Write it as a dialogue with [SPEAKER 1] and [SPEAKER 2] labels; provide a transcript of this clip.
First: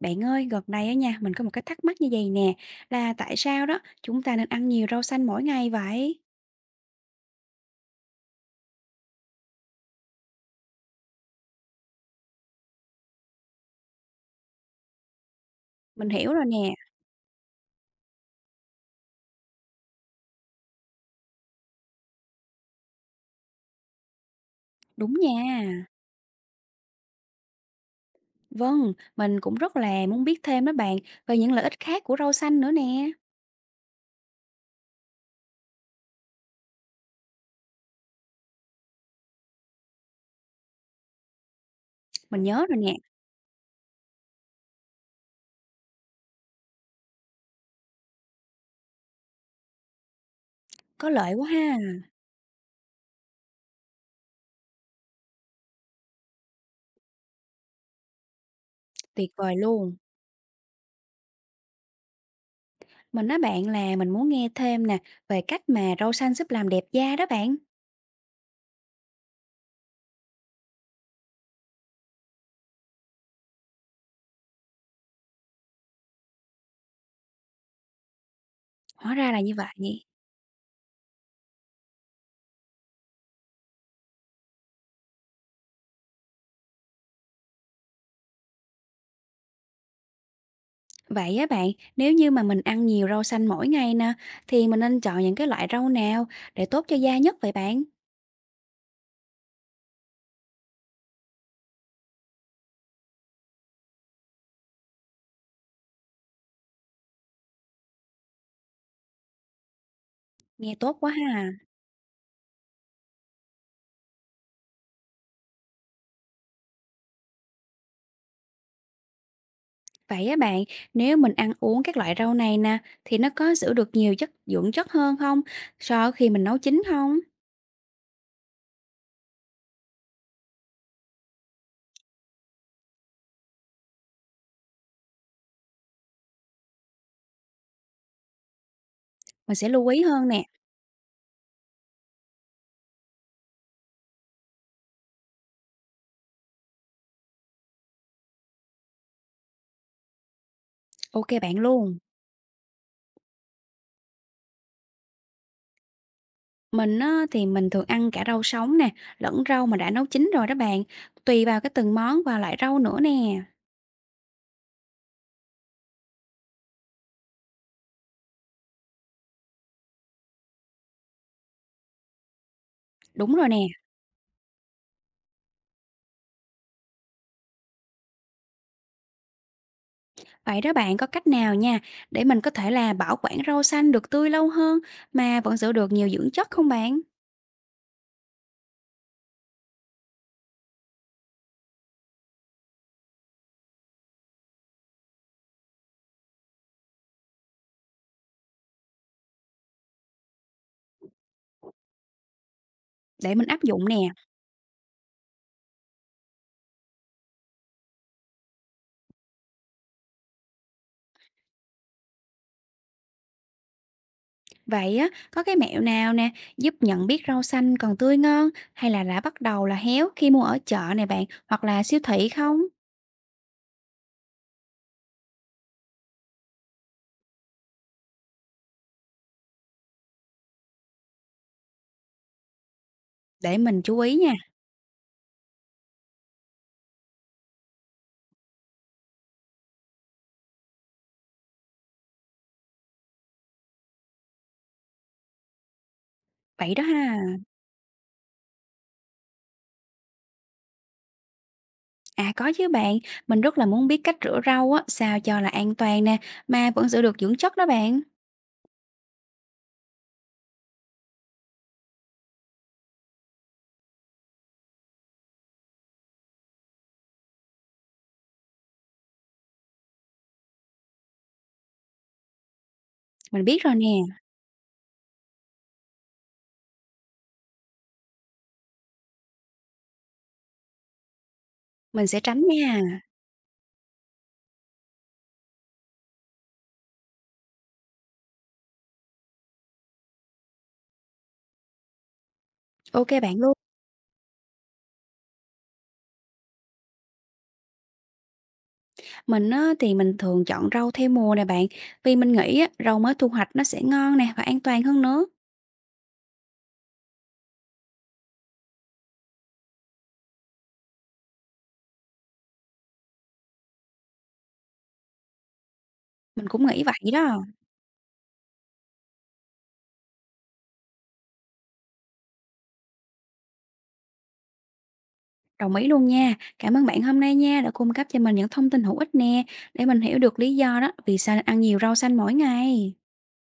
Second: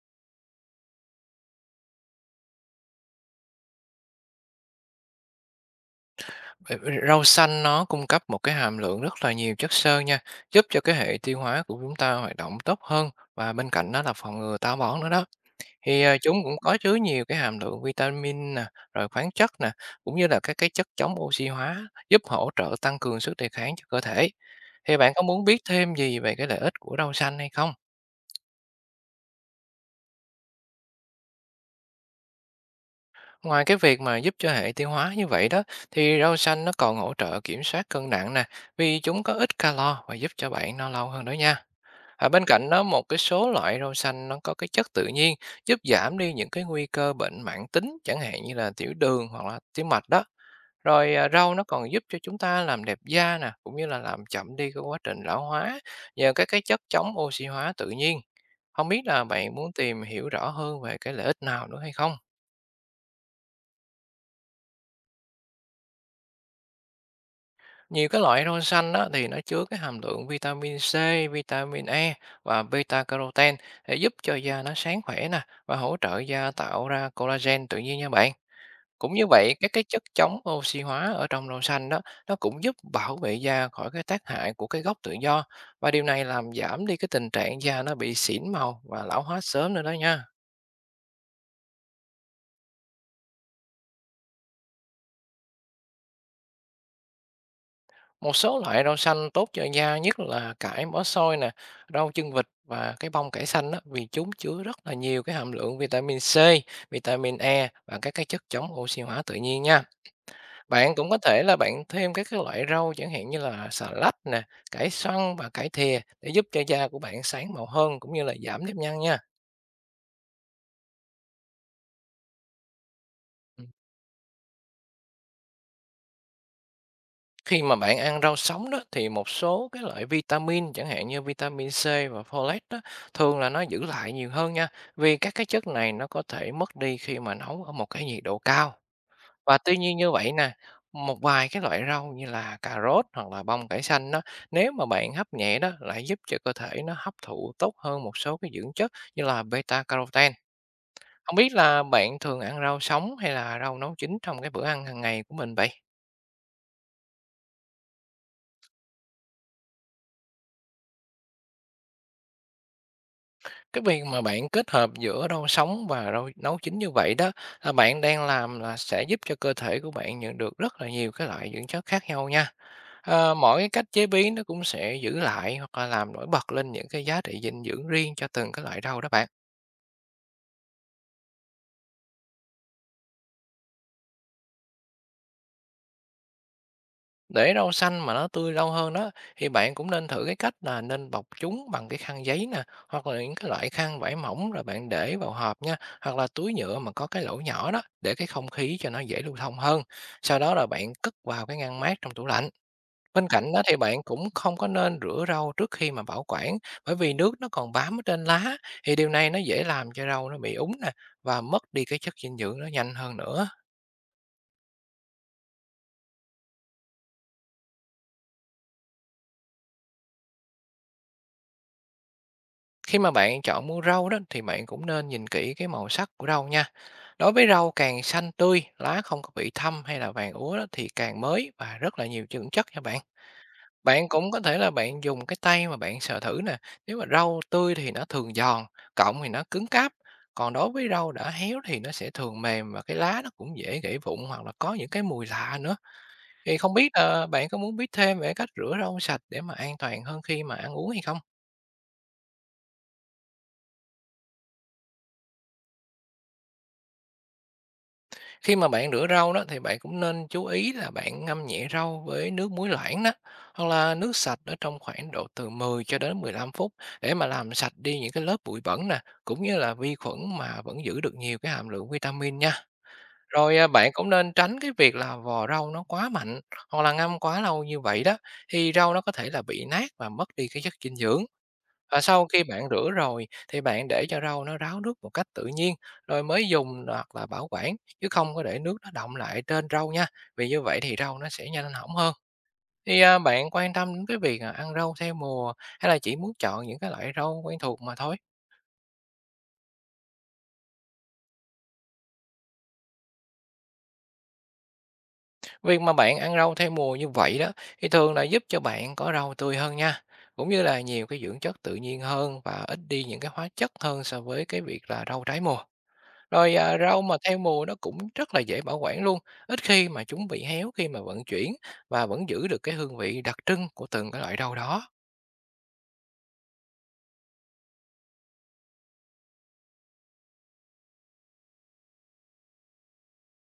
[SPEAKER 1] Bạn ơi, gần đây á nha, mình có một cái thắc mắc như vậy nè, là tại sao đó chúng ta nên ăn nhiều rau xanh mỗi ngày vậy?
[SPEAKER 2] Vậy rau xanh nó cung cấp một cái hàm lượng rất là nhiều chất xơ nha, giúp cho cái hệ tiêu hóa của chúng ta hoạt động tốt hơn và bên cạnh đó là phòng ngừa táo bón nữa đó. Thì,
[SPEAKER 1] Mình hiểu
[SPEAKER 2] chúng
[SPEAKER 1] rồi
[SPEAKER 2] cũng
[SPEAKER 1] nè,
[SPEAKER 2] có chứa nhiều cái hàm lượng vitamin nè, rồi khoáng chất nè, cũng như là các cái chất chống oxy hóa giúp hỗ trợ tăng cường sức đề kháng cho cơ thể. Thì bạn
[SPEAKER 1] đúng
[SPEAKER 2] có muốn
[SPEAKER 1] nha.
[SPEAKER 2] biết thêm gì về cái lợi ích của rau xanh hay không?
[SPEAKER 1] Vâng, mình cũng rất là muốn biết thêm đó bạn, về những lợi ích khác của rau xanh nữa nè.
[SPEAKER 2] Ngoài cái việc mà giúp cho hệ tiêu hóa như vậy đó, thì rau xanh nó còn hỗ trợ kiểm soát cân nặng nè, vì chúng có ít calo và giúp cho bạn no lâu hơn đó nha. À,
[SPEAKER 1] Mình
[SPEAKER 2] bên
[SPEAKER 1] nhớ
[SPEAKER 2] cạnh
[SPEAKER 1] rồi
[SPEAKER 2] đó
[SPEAKER 1] nè,
[SPEAKER 2] một cái số loại rau xanh nó có cái chất tự nhiên giúp giảm đi những cái nguy cơ bệnh mãn tính chẳng hạn như là tiểu đường hoặc là tiểu mạch đó.
[SPEAKER 1] có
[SPEAKER 2] Rồi à,
[SPEAKER 1] lợi quá
[SPEAKER 2] rau nó
[SPEAKER 1] ha,
[SPEAKER 2] còn giúp cho chúng ta làm đẹp da nè, cũng như là làm chậm đi cái quá trình lão hóa nhờ các cái chất chống oxy hóa tự nhiên. Không biết là
[SPEAKER 1] tuyệt
[SPEAKER 2] bạn
[SPEAKER 1] vời
[SPEAKER 2] muốn
[SPEAKER 1] luôn.
[SPEAKER 2] tìm hiểu rõ hơn về cái lợi ích nào nữa hay không?
[SPEAKER 1] Mình nói bạn là mình muốn nghe thêm nè, về cách mà rau xanh giúp làm đẹp da đó bạn.
[SPEAKER 2] Nhiều cái loại rau xanh đó thì nó chứa cái hàm lượng vitamin C, vitamin E và beta caroten để giúp cho da nó sáng khỏe nè và hỗ trợ da tạo ra collagen tự nhiên nha bạn.
[SPEAKER 1] Hóa
[SPEAKER 2] Cũng như
[SPEAKER 1] ra là như
[SPEAKER 2] vậy, các cái chất
[SPEAKER 1] vậy.
[SPEAKER 2] chống oxy hóa ở trong rau xanh đó nó cũng giúp bảo vệ da khỏi cái tác hại của cái gốc tự do và điều này làm giảm đi cái tình trạng da nó bị xỉn màu và lão hóa sớm nữa đó nha.
[SPEAKER 1] Vậy á bạn, nếu như mà mình ăn nhiều rau xanh mỗi ngày nè, thì mình nên chọn những cái loại rau nào để tốt cho da nhất vậy bạn?
[SPEAKER 2] Một số loại rau xanh tốt cho da nhất là cải mỡ xôi nè, rau chân vịt và cái bông cải xanh á, vì chúng chứa rất là nhiều cái hàm lượng vitamin C, vitamin E và các cái chất chống oxy hóa tự nhiên nha.
[SPEAKER 1] Nghe
[SPEAKER 2] Bạn
[SPEAKER 1] tốt
[SPEAKER 2] cũng
[SPEAKER 1] quá
[SPEAKER 2] có thể
[SPEAKER 1] ha.
[SPEAKER 2] là bạn thêm các cái loại rau chẳng hạn như là xà lách nè, cải xoăn và cải thìa để giúp cho da của bạn sáng màu hơn cũng như là giảm nếp nhăn nha.
[SPEAKER 1] Vậy á bạn, nếu mình ăn uống các loại rau này nè, thì nó có giữ được nhiều chất dưỡng chất hơn không? So khi mình nấu chín không?
[SPEAKER 2] Khi mà bạn ăn rau sống đó thì một số cái loại vitamin chẳng hạn như vitamin C và folate đó thường là nó giữ lại nhiều hơn nha, vì các cái chất này nó có thể mất đi khi mà nấu ở một cái nhiệt độ cao.
[SPEAKER 1] Mình
[SPEAKER 2] Và
[SPEAKER 1] sẽ
[SPEAKER 2] tuy
[SPEAKER 1] lưu
[SPEAKER 2] nhiên
[SPEAKER 1] ý
[SPEAKER 2] như
[SPEAKER 1] hơn
[SPEAKER 2] vậy
[SPEAKER 1] nè.
[SPEAKER 2] nè, một vài cái loại rau như là cà rốt hoặc là bông cải xanh đó, nếu mà bạn hấp nhẹ đó lại giúp cho cơ thể nó hấp thụ tốt hơn một số cái dưỡng chất như là beta carotene.
[SPEAKER 1] Ok
[SPEAKER 2] Không biết
[SPEAKER 1] bạn
[SPEAKER 2] là
[SPEAKER 1] luôn.
[SPEAKER 2] bạn thường ăn rau sống hay là rau nấu chín trong cái bữa ăn hàng ngày của mình vậy?
[SPEAKER 1] Mình á, thì mình thường ăn cả rau sống nè, lẫn rau mà đã nấu chín rồi đó bạn. Tùy vào cái từng món và loại rau nữa nè.
[SPEAKER 2] Cái việc mà bạn kết hợp giữa rau sống và rau nấu chín như vậy đó, là bạn đang làm là sẽ giúp cho cơ thể của bạn nhận được rất là nhiều cái loại dưỡng chất khác nhau nha. Ờ,
[SPEAKER 1] Đúng rồi nè.
[SPEAKER 2] mỗi cái cách chế biến nó cũng sẽ giữ lại hoặc là làm nổi bật lên những cái giá trị dinh dưỡng riêng cho từng cái loại rau đó bạn.
[SPEAKER 1] Vậy đó bạn có cách nào nha, để mình có thể là bảo quản rau xanh được tươi lâu hơn mà vẫn giữ được nhiều dưỡng chất không bạn?
[SPEAKER 2] Để rau xanh mà nó tươi lâu hơn đó thì bạn cũng nên thử cái cách là nên bọc chúng bằng cái khăn giấy nè, hoặc là những cái loại khăn vải mỏng rồi bạn để vào hộp nha, hoặc là túi nhựa mà có cái lỗ nhỏ đó để cái không khí cho nó dễ lưu thông hơn. Sau đó là bạn cất vào cái ngăn mát trong tủ lạnh. Bên
[SPEAKER 1] Để mình
[SPEAKER 2] cạnh
[SPEAKER 1] áp
[SPEAKER 2] đó thì
[SPEAKER 1] dụng nè.
[SPEAKER 2] bạn cũng không có nên rửa rau trước khi mà bảo quản, bởi vì nước nó còn bám ở trên lá thì điều này nó dễ làm cho rau nó bị úng nè và mất đi cái chất dinh dưỡng nó nhanh hơn nữa.
[SPEAKER 1] Vậy á, có cái mẹo nào nè giúp nhận biết rau xanh còn tươi ngon hay là đã bắt đầu là héo khi mua ở chợ này bạn hoặc là siêu thị không?
[SPEAKER 2] Khi mà bạn chọn mua rau đó thì bạn cũng nên nhìn kỹ cái màu sắc của rau nha. Đối với rau càng xanh tươi, lá không có bị thâm hay là vàng úa đó, thì càng mới và rất là nhiều dưỡng chất nha bạn.
[SPEAKER 1] Để mình chú
[SPEAKER 2] Bạn
[SPEAKER 1] ý
[SPEAKER 2] cũng
[SPEAKER 1] nha.
[SPEAKER 2] có thể là bạn dùng cái tay mà bạn sờ thử nè. Nếu mà rau tươi thì nó thường giòn, cọng thì nó cứng cáp. Còn đối với rau đã héo thì nó sẽ thường mềm và cái lá nó cũng dễ gãy vụn hoặc là có những cái mùi lạ nữa. Thì
[SPEAKER 1] Vậy
[SPEAKER 2] không
[SPEAKER 1] đó
[SPEAKER 2] biết là
[SPEAKER 1] ha.
[SPEAKER 2] bạn có muốn biết thêm về cách rửa rau sạch để mà an toàn hơn khi mà ăn uống hay không?
[SPEAKER 1] À có chứ bạn, mình rất là muốn biết cách rửa rau á sao cho là an toàn nè mà vẫn giữ được dưỡng chất đó bạn.
[SPEAKER 2] Khi mà bạn rửa rau đó thì bạn cũng nên chú ý là bạn ngâm nhẹ rau với nước muối loãng đó, hoặc là nước sạch ở trong khoảng độ từ 10 cho đến 15 phút để mà làm sạch đi những cái lớp bụi bẩn nè, cũng như là vi khuẩn mà vẫn giữ được nhiều cái hàm lượng vitamin nha.
[SPEAKER 1] Mình
[SPEAKER 2] Rồi
[SPEAKER 1] biết
[SPEAKER 2] à,
[SPEAKER 1] rồi
[SPEAKER 2] bạn
[SPEAKER 1] nè,
[SPEAKER 2] cũng nên tránh cái việc là vò rau nó quá mạnh hoặc là ngâm quá lâu như vậy đó, thì rau nó có thể là bị nát và mất đi cái chất dinh dưỡng. Và
[SPEAKER 1] mình sẽ
[SPEAKER 2] sau
[SPEAKER 1] tránh
[SPEAKER 2] khi bạn
[SPEAKER 1] nha.
[SPEAKER 2] rửa rồi thì bạn để cho rau nó ráo nước một cách tự nhiên rồi mới dùng hoặc là bảo quản, chứ không có để nước nó đọng lại trên rau nha. Vì như vậy thì rau nó sẽ nhanh hỏng hơn. Thì
[SPEAKER 1] Ok
[SPEAKER 2] à,
[SPEAKER 1] bạn
[SPEAKER 2] bạn
[SPEAKER 1] luôn.
[SPEAKER 2] quan tâm đến cái việc à, ăn rau theo mùa hay là chỉ muốn chọn những cái loại rau quen thuộc mà thôi?
[SPEAKER 1] Mình á, thì mình thường chọn rau theo mùa nè bạn, vì mình nghĩ á, rau mới thu hoạch nó sẽ ngon nè và an toàn hơn nữa.
[SPEAKER 2] Việc mà bạn ăn rau theo mùa như vậy đó thì thường là giúp cho bạn có rau tươi hơn nha. Cũng như là nhiều cái dưỡng chất tự nhiên hơn và ít đi những cái hóa chất hơn so với cái việc là rau trái mùa.
[SPEAKER 1] Mình
[SPEAKER 2] Rồi,
[SPEAKER 1] cũng
[SPEAKER 2] à,
[SPEAKER 1] nghĩ
[SPEAKER 2] rau
[SPEAKER 1] vậy
[SPEAKER 2] mà theo
[SPEAKER 1] đó.
[SPEAKER 2] mùa nó cũng rất là dễ bảo quản luôn, ít khi mà chúng bị héo khi mà vận chuyển và vẫn giữ được cái hương vị đặc trưng của từng cái loại rau đó.
[SPEAKER 1] Đồng ý luôn nha. Cảm ơn bạn hôm nay nha đã cung cấp cho mình những thông tin hữu ích nè để mình hiểu được lý do đó vì sao nên ăn nhiều rau xanh mỗi ngày.